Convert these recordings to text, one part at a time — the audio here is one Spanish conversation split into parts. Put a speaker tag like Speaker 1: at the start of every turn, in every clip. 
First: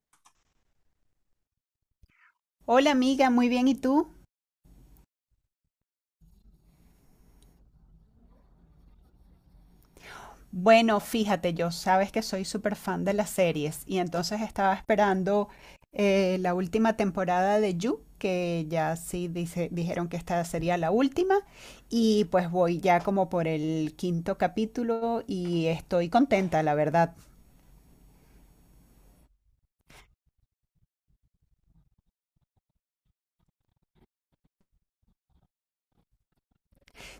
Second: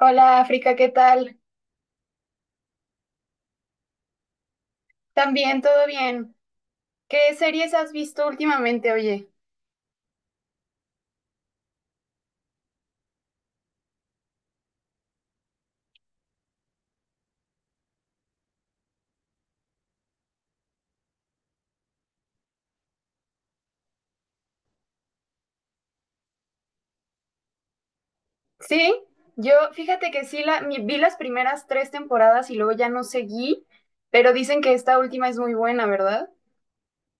Speaker 1: Hola África, ¿qué tal?
Speaker 2: Hola amiga, muy bien, ¿y tú?
Speaker 1: También todo bien. ¿Qué series has visto últimamente, oye?
Speaker 2: Bueno, fíjate, yo sabes que soy súper fan de las series y entonces estaba esperando la última temporada de You, que ya sí dijeron que esta sería la última y pues voy ya como por el quinto capítulo y estoy contenta, la verdad.
Speaker 1: Sí, yo fíjate que sí vi las primeras tres temporadas y luego ya no seguí, pero dicen que esta última es muy buena, ¿verdad?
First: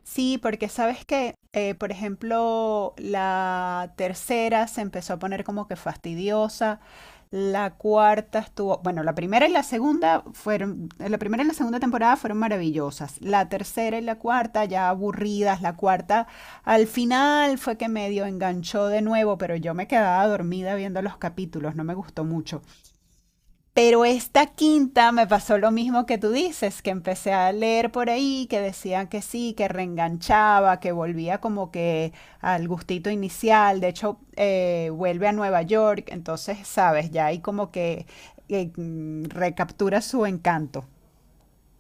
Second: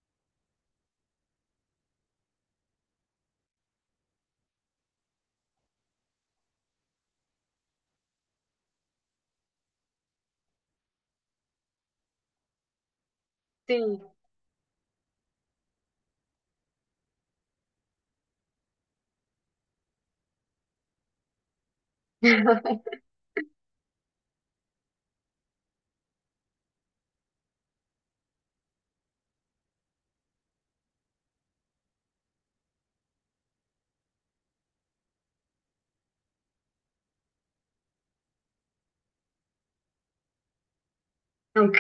Speaker 2: Sí, porque sabes que, por ejemplo, la tercera se empezó a poner como que fastidiosa, bueno, la primera y la segunda temporada fueron maravillosas, la tercera
Speaker 1: Sí.
Speaker 2: y la cuarta ya aburridas, la cuarta al final fue que medio enganchó de nuevo, pero yo me quedaba dormida viendo los capítulos, no me gustó mucho. Pero esta quinta me pasó lo mismo que tú dices, que empecé a leer por ahí, que decían que sí, que reenganchaba, que volvía como que al gustito inicial, de hecho vuelve a Nueva York, entonces, sabes, ya ahí como que recaptura su encanto.
Speaker 1: Ok,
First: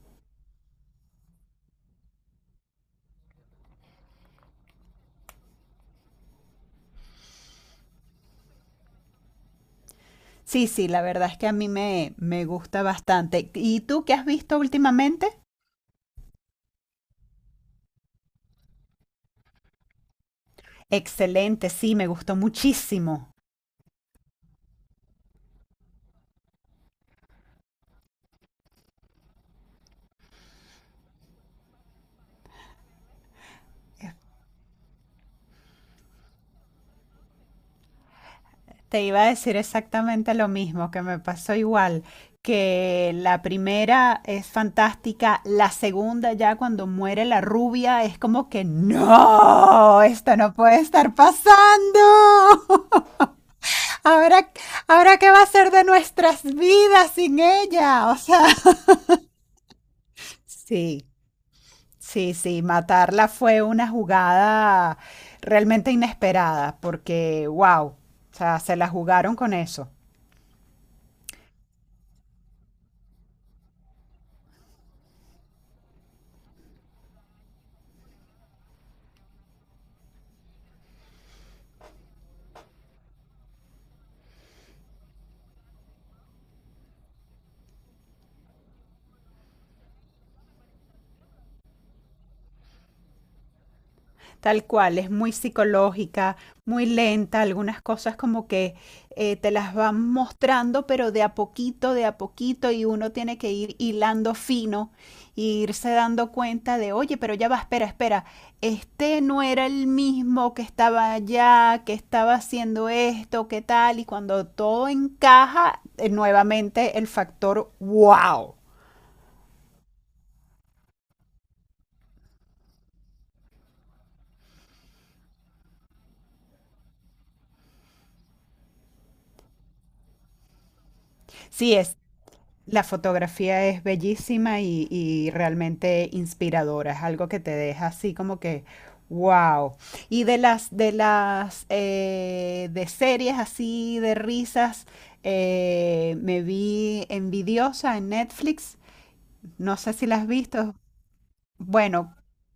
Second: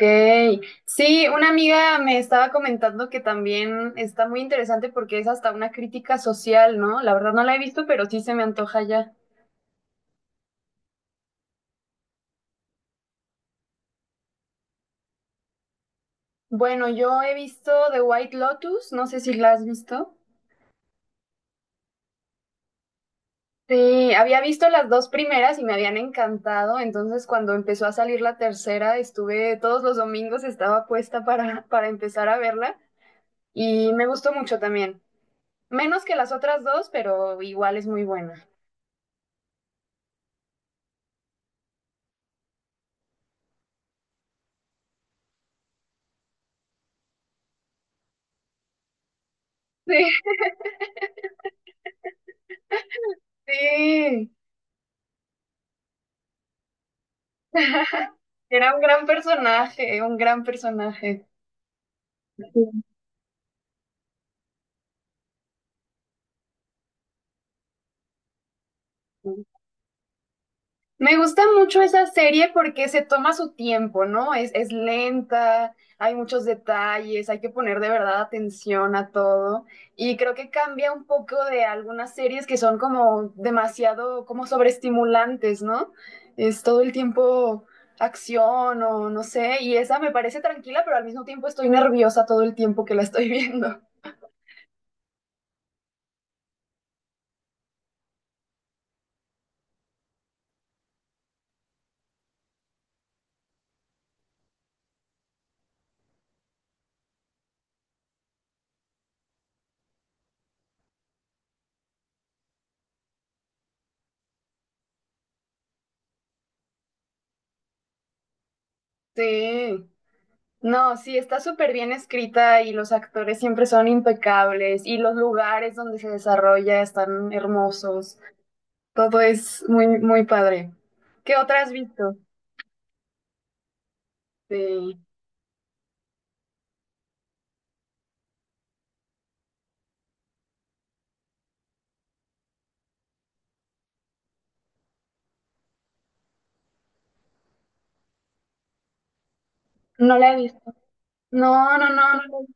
Speaker 1: sí, una amiga me estaba comentando que también está muy interesante porque es hasta una crítica social, ¿no? La verdad no la he visto, pero sí se me antoja ya.
Speaker 2: Sí, sí, la verdad es que a mí me gusta bastante. ¿Y tú qué has visto últimamente?
Speaker 1: Bueno, yo he visto The White Lotus, no sé si la has visto.
Speaker 2: Excelente, sí, me gustó muchísimo.
Speaker 1: Sí, había visto las dos primeras y me habían encantado, entonces cuando empezó a salir la tercera, estuve todos los domingos, estaba puesta para empezar a verla y me gustó mucho también. Menos que las otras dos, pero igual es muy buena.
Speaker 2: Te iba a decir exactamente lo mismo, que me pasó igual, que la primera es fantástica, la segunda ya cuando muere la rubia es como que
Speaker 1: Sí,
Speaker 2: no, esto no puede estar pasando.
Speaker 1: sí,
Speaker 2: Ahora, ahora qué va a ser de nuestras vidas sin ella, o sea,
Speaker 1: era un gran personaje, un gran
Speaker 2: sí,
Speaker 1: personaje.
Speaker 2: sí, sí, matarla fue una jugada realmente inesperada, porque wow, o sea, se la jugaron con eso.
Speaker 1: Me gusta mucho esa serie porque se toma su tiempo, ¿no? Es lenta, hay muchos detalles, hay que poner de verdad atención a todo. Y creo que cambia un poco de algunas series que son como demasiado, como sobreestimulantes, ¿no? Es todo el tiempo acción o no sé. Y esa me parece tranquila, pero al mismo tiempo estoy nerviosa todo el tiempo que la estoy viendo.
Speaker 2: Tal cual, es muy psicológica, muy lenta, algunas cosas como que te las van mostrando, pero de a poquito, y uno tiene que ir hilando fino e irse dando cuenta de, oye, pero ya va, espera, espera, este no era el mismo que estaba allá, que estaba haciendo esto, qué tal, y cuando todo encaja, nuevamente el factor wow.
Speaker 1: Sí. No, sí, está súper bien escrita y los actores siempre son impecables y los lugares donde se desarrolla están hermosos. Todo es muy, muy padre. ¿Qué otra has
Speaker 2: Sí, es
Speaker 1: visto?
Speaker 2: la fotografía es bellísima y,
Speaker 1: Sí.
Speaker 2: realmente inspiradora, es algo que te deja así como que, wow. Y de series así, de risas, me vi Envidiosa en Netflix, no sé si la
Speaker 1: No
Speaker 2: has
Speaker 1: la he visto.
Speaker 2: visto.
Speaker 1: No, no, no,
Speaker 2: Bueno,
Speaker 1: no.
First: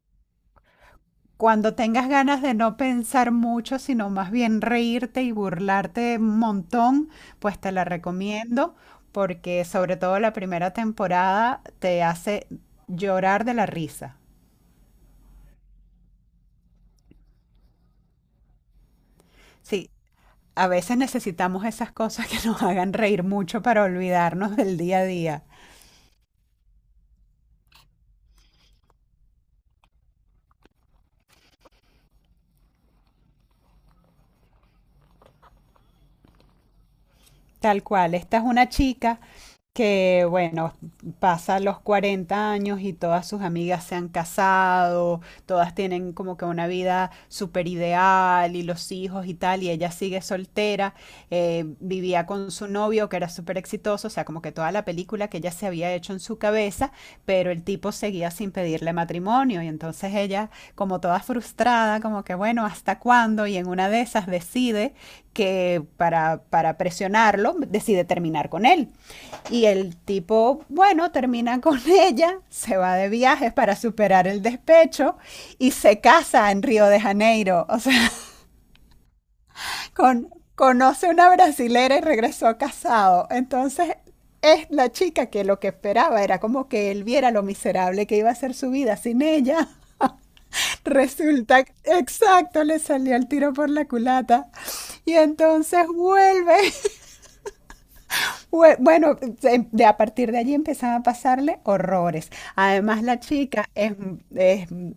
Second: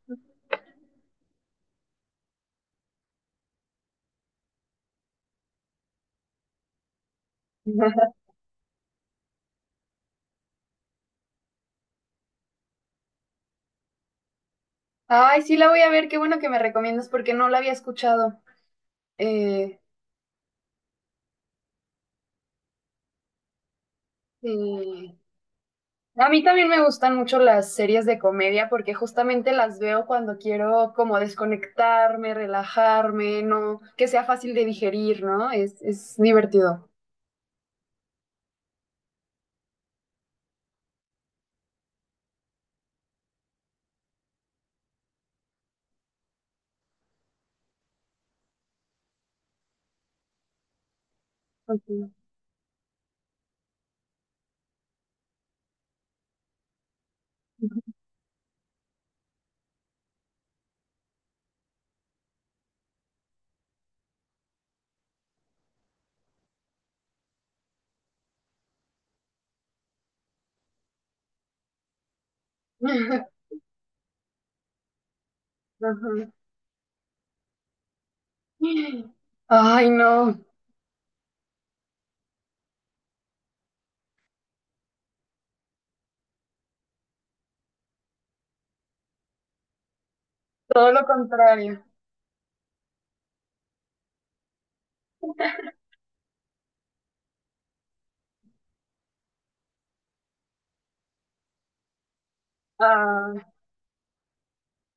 Speaker 2: cuando tengas ganas de no pensar mucho, sino más bien reírte y burlarte un montón, pues te la
Speaker 1: La he visto.
Speaker 2: recomiendo porque sobre todo la primera temporada te hace llorar de la risa.
Speaker 1: Ay, sí la voy a ver, qué bueno que me recomiendas porque no la había escuchado. Eh,
Speaker 2: Sí, a veces necesitamos esas cosas que nos hagan reír mucho para olvidarnos del día a
Speaker 1: Sí.
Speaker 2: día.
Speaker 1: A mí también me gustan mucho las series de comedia porque justamente las veo cuando quiero como desconectarme, relajarme, no, que sea fácil de digerir, ¿no? Es divertido.
Speaker 2: Tal cual, esta es una chica que, bueno, pasa los 40 años y todas sus amigas se han casado, todas tienen como que una vida súper ideal y los hijos y tal, y ella sigue soltera,
Speaker 1: Ok.
Speaker 2: vivía con su novio que era súper exitoso, o sea, como que toda la película que ella se había hecho en su cabeza, pero el tipo seguía sin pedirle matrimonio y entonces ella como toda frustrada, como que bueno, ¿hasta cuándo? Y en una de esas decide que para presionarlo, decide terminar con él. Y el tipo, bueno, termina con ella, se va de viajes para superar el despecho y se
Speaker 1: Ajá.
Speaker 2: casa en Río de Janeiro, o sea,
Speaker 1: Ay, no,
Speaker 2: con, conoce una brasilera y regresó casado. Entonces es la chica que lo que esperaba era como que él viera lo miserable que iba a ser su vida sin ella.
Speaker 1: todo lo
Speaker 2: Resulta,
Speaker 1: contrario.
Speaker 2: exacto, le salió el tiro por la culata. Y entonces vuelve. Bue- Bueno, de a partir de allí empezaban a pasarle horrores. Además, la
Speaker 1: Ah.
Speaker 2: chica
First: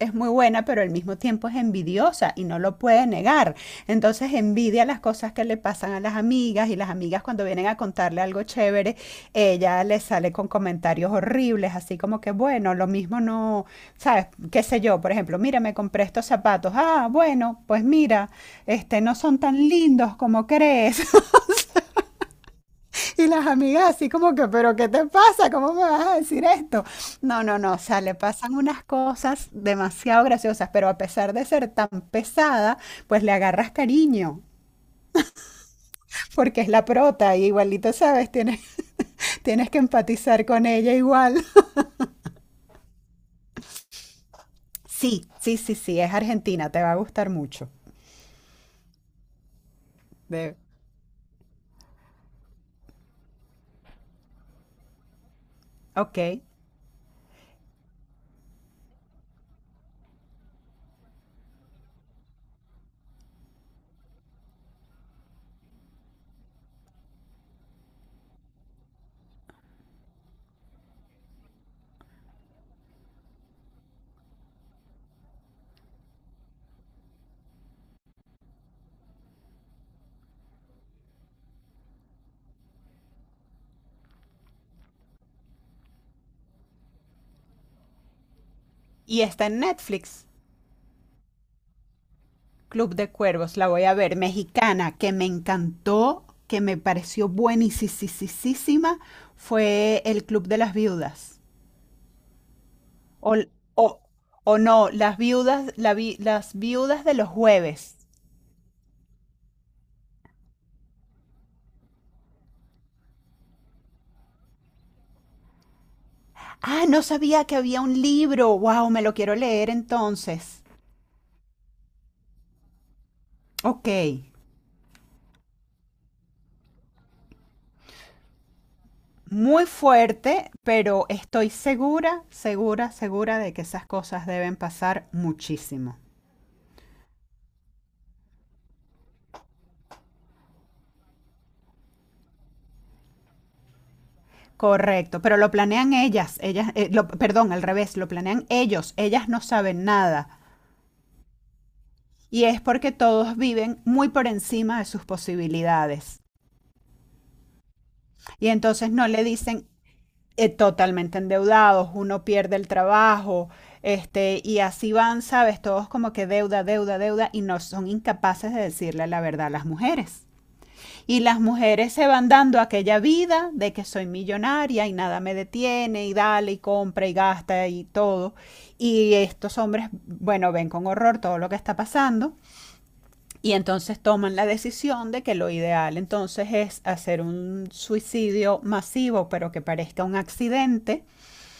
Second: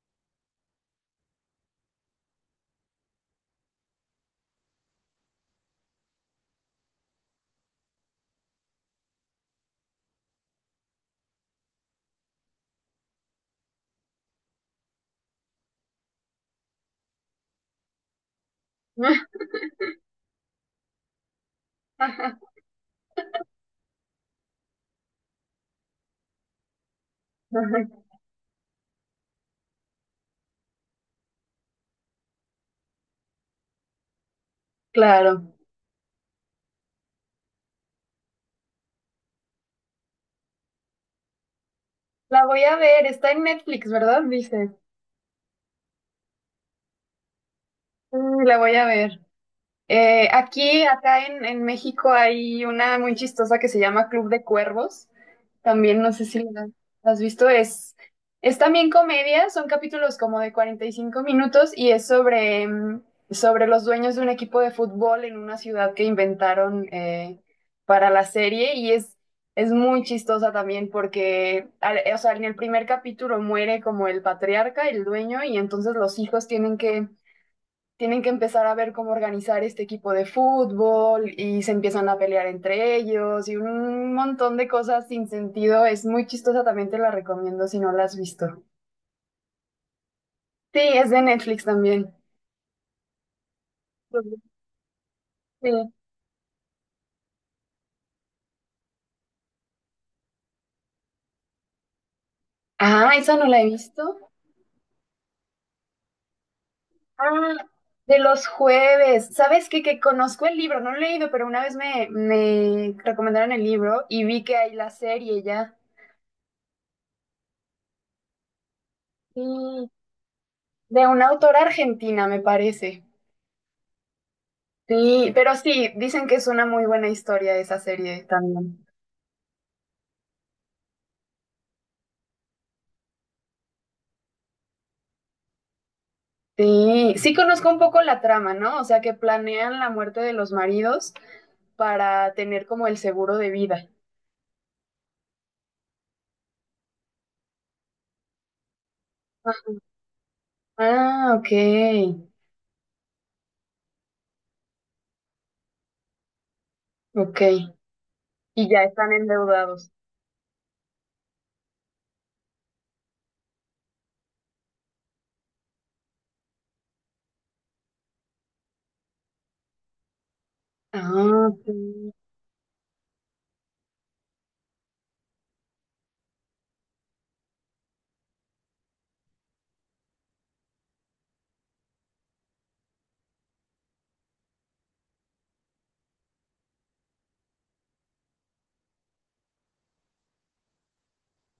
Speaker 2: es muy buena, pero al mismo tiempo es envidiosa y no lo puede negar. Entonces envidia las cosas que le pasan a las amigas y las amigas cuando vienen a contarle algo chévere, ella le sale con comentarios horribles, así como que, bueno, lo mismo no, ¿sabes? Qué sé yo, por ejemplo, mira, me compré estos zapatos. Ah, bueno, pues mira, este, no son tan lindos como crees. Y las amigas así como que, pero ¿qué te pasa? ¿Cómo me vas a decir esto? No, no, no, o sea, le pasan unas cosas demasiado graciosas, pero a pesar de ser tan pesada, pues le agarras cariño,
Speaker 1: Claro.
Speaker 2: porque es la prota y igualito, ¿sabes? Tienes que empatizar con ella igual.
Speaker 1: La voy a ver, está en Netflix, ¿verdad? Dice.
Speaker 2: Sí, sí, sí, sí, es Argentina, te va a gustar mucho.
Speaker 1: Mm, la voy a ver.
Speaker 2: De,
Speaker 1: Aquí, acá en México hay una muy chistosa que se llama Club de Cuervos. También no
Speaker 2: ok.
Speaker 1: sé si la has visto. Es también comedia, son capítulos como de 45 minutos y es sobre, sobre los dueños de un equipo de fútbol en una ciudad que inventaron para la serie y es muy chistosa también porque, o sea, en el primer capítulo muere como el patriarca, el dueño, y entonces los hijos tienen que empezar a ver cómo organizar este equipo de fútbol y se empiezan a pelear entre ellos y un montón de cosas sin sentido. Es muy chistosa, también te la recomiendo si no la has visto.
Speaker 2: Y está en Netflix.
Speaker 1: Sí, es de Netflix también.
Speaker 2: Club de Cuervos, la voy a ver, mexicana, que me
Speaker 1: Sí.
Speaker 2: encantó, que me pareció buenísima, fue el Club de las Viudas.
Speaker 1: Ah,
Speaker 2: O,
Speaker 1: esa no la he
Speaker 2: o,
Speaker 1: visto.
Speaker 2: o No, las viudas de los
Speaker 1: Ah,
Speaker 2: jueves.
Speaker 1: de los jueves. ¿Sabes qué? Que conozco el libro, no lo he leído, pero una vez me recomendaron el libro y vi que hay la serie ya.
Speaker 2: Ah, no sabía que había un libro. Wow, me lo quiero
Speaker 1: Sí.
Speaker 2: leer entonces.
Speaker 1: De una autora argentina, me parece.
Speaker 2: Ok.
Speaker 1: Sí, pero sí, dicen que es una muy buena historia esa serie también.
Speaker 2: Muy fuerte, pero estoy segura, segura, segura de que esas cosas deben pasar muchísimo.
Speaker 1: Sí, sí conozco un poco la trama, ¿no? O sea, que planean la muerte de los maridos para tener como el seguro de vida.
Speaker 2: Correcto, pero lo planean ellas, perdón, al revés, lo planean ellos, ellas no saben nada.
Speaker 1: Ah, ok,
Speaker 2: Y es porque todos viven muy por encima de sus posibilidades.
Speaker 1: ok.
Speaker 2: Y
Speaker 1: Y ya
Speaker 2: entonces no
Speaker 1: están
Speaker 2: le dicen
Speaker 1: endeudados.
Speaker 2: totalmente endeudados, uno pierde el trabajo, este, y así van, sabes, todos como que deuda, deuda, deuda, y no son incapaces de decirle la verdad a las mujeres. Y las
Speaker 1: Ah,
Speaker 2: mujeres se
Speaker 1: sí.
Speaker 2: van dando aquella vida de que soy millonaria y nada me detiene y dale y compra y gasta y todo. Y estos hombres, bueno, ven con horror todo lo que está pasando y entonces toman la decisión de que lo ideal entonces es hacer un suicidio masivo, pero que parezca un accidente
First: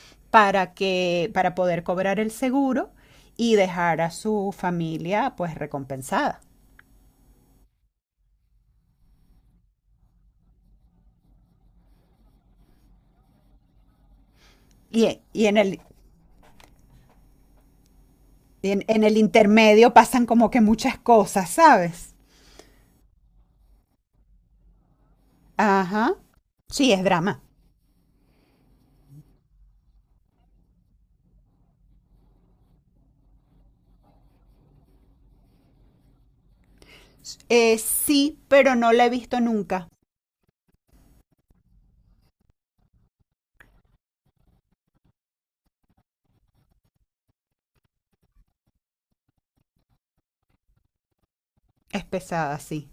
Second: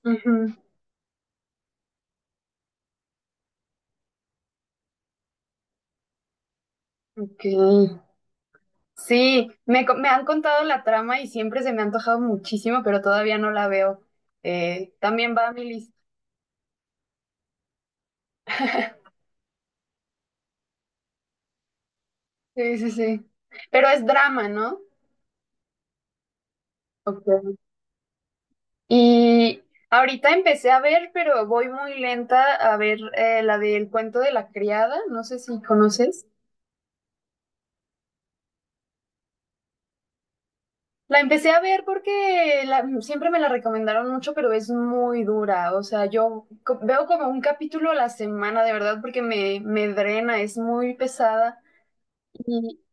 Speaker 1: Ujú,
Speaker 2: para que para poder cobrar el seguro y dejar a su familia pues recompensada.
Speaker 1: ok. Sí, me han contado la trama y siempre se me ha antojado muchísimo, pero todavía no la veo.
Speaker 2: Y,
Speaker 1: También
Speaker 2: y
Speaker 1: va a
Speaker 2: en
Speaker 1: mi
Speaker 2: el,
Speaker 1: lista.
Speaker 2: en el intermedio pasan como que muchas cosas, ¿sabes?
Speaker 1: Sí, sí, sí. Pero es drama, ¿no?
Speaker 2: Ajá. Sí, es drama.
Speaker 1: Ok. Y ahorita empecé a ver, pero voy muy lenta a ver la del cuento de la criada, no sé si conoces.
Speaker 2: Sí, pero no la he visto nunca.
Speaker 1: La empecé a ver porque siempre me la recomendaron mucho, pero es muy dura. O sea, veo como un capítulo a la semana, de verdad, porque me drena, es muy pesada.
Speaker 2: Es pesada,
Speaker 1: Y
Speaker 2: sí.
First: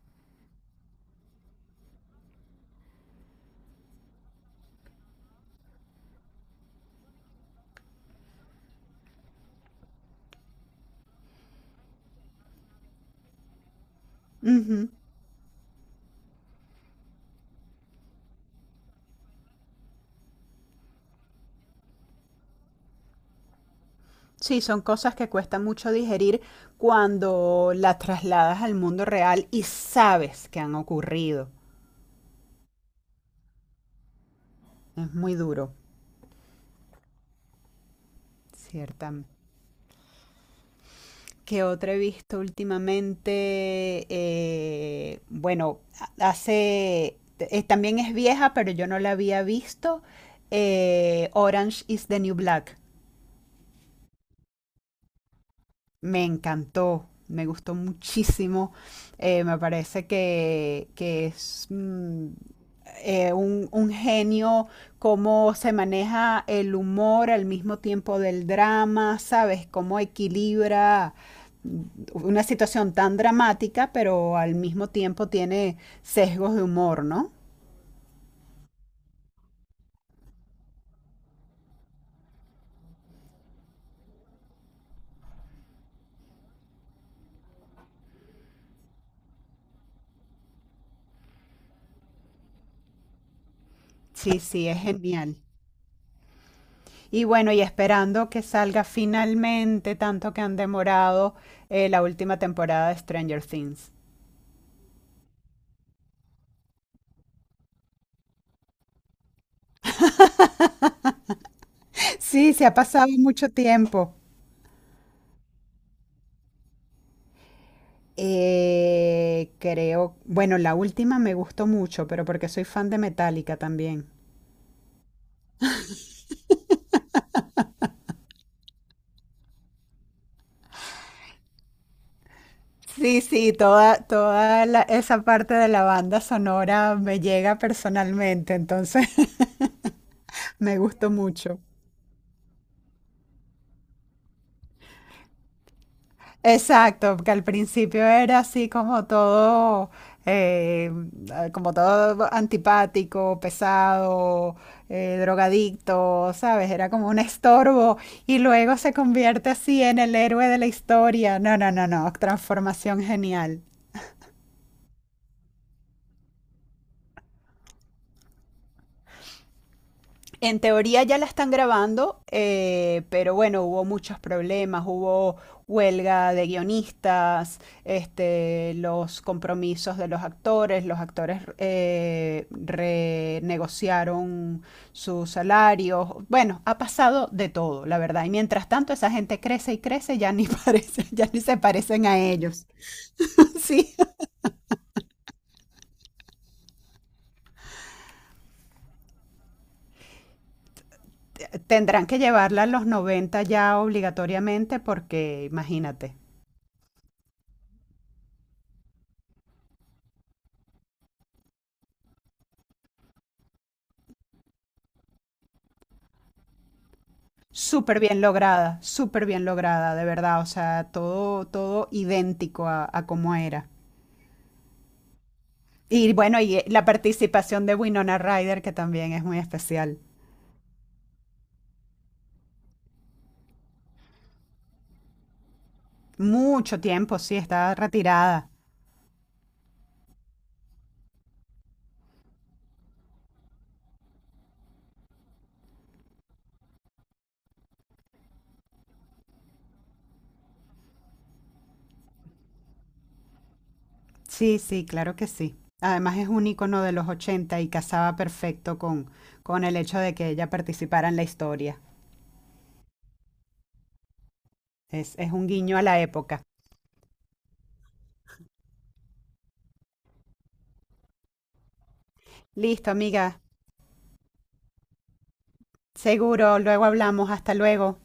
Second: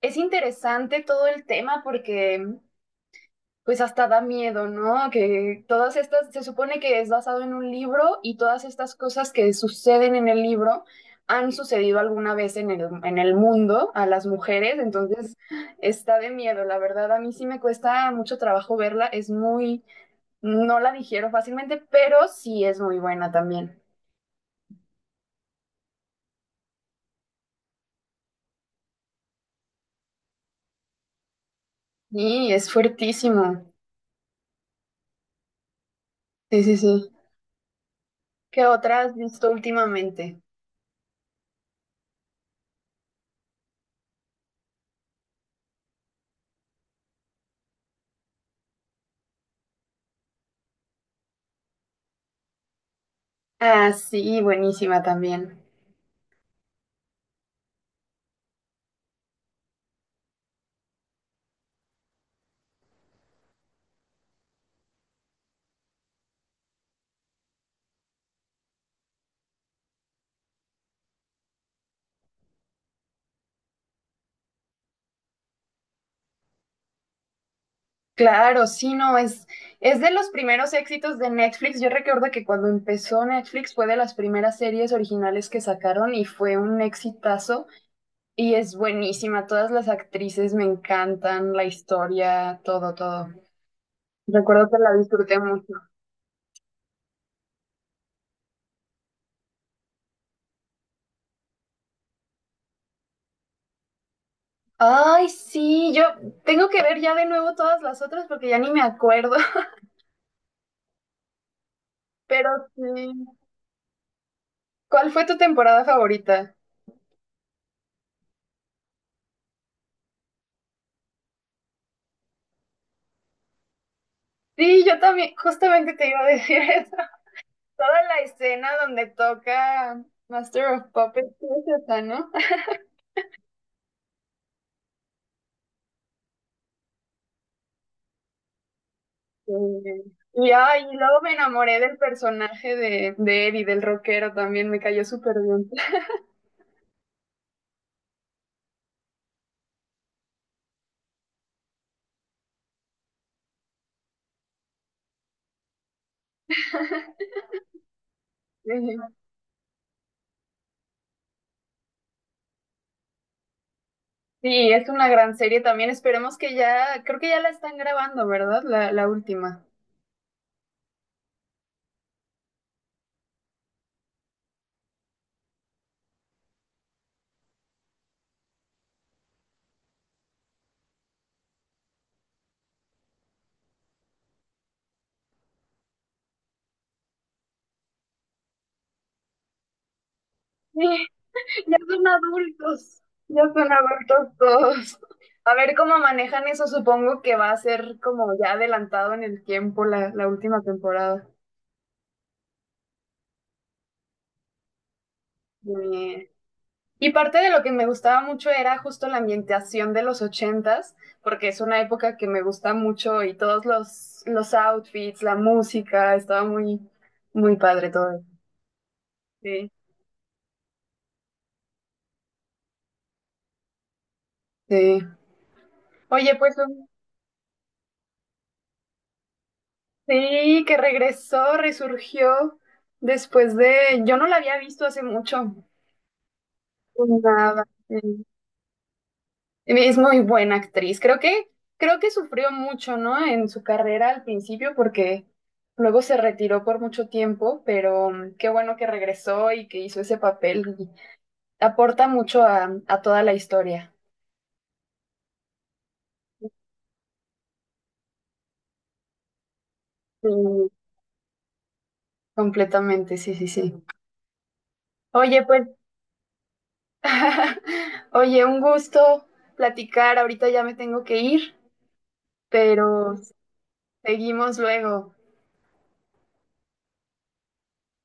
Speaker 1: es interesante todo el tema porque pues hasta da miedo, ¿no? Que todas estas, se supone que es basado en un libro y todas estas cosas que suceden en el libro han sucedido alguna vez en el mundo a las mujeres,
Speaker 2: Ujú.
Speaker 1: entonces está de miedo, la verdad, a mí sí me cuesta mucho trabajo verla, es muy, no la digiero fácilmente, pero sí es muy buena también.
Speaker 2: Sí, son cosas que cuesta mucho digerir cuando la trasladas al mundo real y sabes que han ocurrido.
Speaker 1: Y es fuertísimo.
Speaker 2: Es muy duro,
Speaker 1: Sí, sí, sí. ¿Qué otra has
Speaker 2: ciertamente.
Speaker 1: visto últimamente?
Speaker 2: Que otra he visto últimamente? Bueno, hace. También es vieja, pero yo no la había visto. Orange is the New Black.
Speaker 1: Ah, sí, buenísima también.
Speaker 2: Me encantó, me gustó muchísimo. Me parece que es un genio, cómo se maneja el humor al mismo tiempo del drama, ¿sabes? Cómo equilibra una situación tan dramática, pero al mismo tiempo tiene sesgos de humor, ¿no?
Speaker 1: Claro, sí, no, es de los primeros éxitos de Netflix. Yo recuerdo que cuando empezó Netflix fue de las primeras series originales que sacaron y fue un exitazo y es buenísima. Todas las actrices me encantan, la historia, todo, todo.
Speaker 2: Sí,
Speaker 1: Recuerdo
Speaker 2: sí,
Speaker 1: que
Speaker 2: es
Speaker 1: la
Speaker 2: genial.
Speaker 1: disfruté mucho.
Speaker 2: Y bueno, y esperando que salga finalmente, tanto que han demorado la última temporada de Stranger Things.
Speaker 1: Ay, sí, yo tengo que ver ya de nuevo todas las otras porque ya ni me acuerdo, pero
Speaker 2: Sí, se ha
Speaker 1: sí.
Speaker 2: pasado mucho tiempo.
Speaker 1: ¿Cuál fue tu temporada favorita?
Speaker 2: Creo, bueno, la última me gustó mucho, pero porque soy fan de Metallica también.
Speaker 1: Sí, yo también, justamente te iba a decir eso. Toda la escena donde toca Master of Puppets es esa, ¿no?
Speaker 2: Sí, sí, esa parte de la banda sonora me llega personalmente, entonces
Speaker 1: Eh, y
Speaker 2: me
Speaker 1: ay, y
Speaker 2: gustó
Speaker 1: luego me
Speaker 2: mucho.
Speaker 1: enamoré del personaje de Eddie, del rockero también, me cayó súper bien.
Speaker 2: Exacto, que al principio era así eh, como todo antipático, pesado, drogadicto, ¿sabes? Era como un estorbo y luego se convierte así en el héroe de la historia. No, no, no, no, transformación genial.
Speaker 1: Sí, es una gran serie también. Esperemos que ya, creo que ya la están grabando, ¿verdad? La última.
Speaker 2: En teoría ya la están grabando, pero bueno, hubo muchos problemas, hubo huelga de guionistas, este, los compromisos de los actores, renegociaron sus salarios, bueno, ha pasado de todo, la verdad. Y mientras tanto esa gente crece y crece, ya ni
Speaker 1: Sí,
Speaker 2: parece, ya ni se
Speaker 1: ya son
Speaker 2: parecen a ellos.
Speaker 1: adultos, ya son
Speaker 2: Sí,
Speaker 1: adultos todos. A ver cómo manejan eso, supongo que va a ser como ya adelantado en el tiempo la última temporada.
Speaker 2: tendrán que llevarla a los 90 ya obligatoriamente porque imagínate.
Speaker 1: Bien. Y parte de lo que me gustaba mucho era justo la ambientación de los ochentas, porque es una época que me gusta mucho y todos los outfits, la música, estaba muy, muy padre todo.
Speaker 2: Súper bien
Speaker 1: Sí,
Speaker 2: lograda, de verdad, o sea, todo idéntico a cómo era.
Speaker 1: sí.
Speaker 2: Y
Speaker 1: Oye,
Speaker 2: bueno, y la participación de Winona Ryder, que también es muy especial.
Speaker 1: sí, que regresó, resurgió después de, yo no la había visto hace mucho.
Speaker 2: Mucho tiempo, sí,
Speaker 1: Nada.
Speaker 2: está retirada.
Speaker 1: Es muy buena actriz. Creo que sufrió mucho, ¿no? En su carrera al principio, porque luego se retiró por mucho tiempo, pero mm, qué bueno que regresó y que hizo ese papel. Y aporta mucho a toda la historia.
Speaker 2: Sí, sí, claro que sí. Además es un icono de los 80 y casaba perfecto con el hecho de que
Speaker 1: Sí,
Speaker 2: ella participara en la historia.
Speaker 1: completamente, sí, sí, sí.
Speaker 2: Es
Speaker 1: Oye,
Speaker 2: un
Speaker 1: pues,
Speaker 2: guiño a la época.
Speaker 1: oye, un gusto platicar. Ahorita ya me tengo que ir,
Speaker 2: Listo,
Speaker 1: pero
Speaker 2: amiga.
Speaker 1: seguimos luego.
Speaker 2: Seguro, luego hablamos. Hasta luego.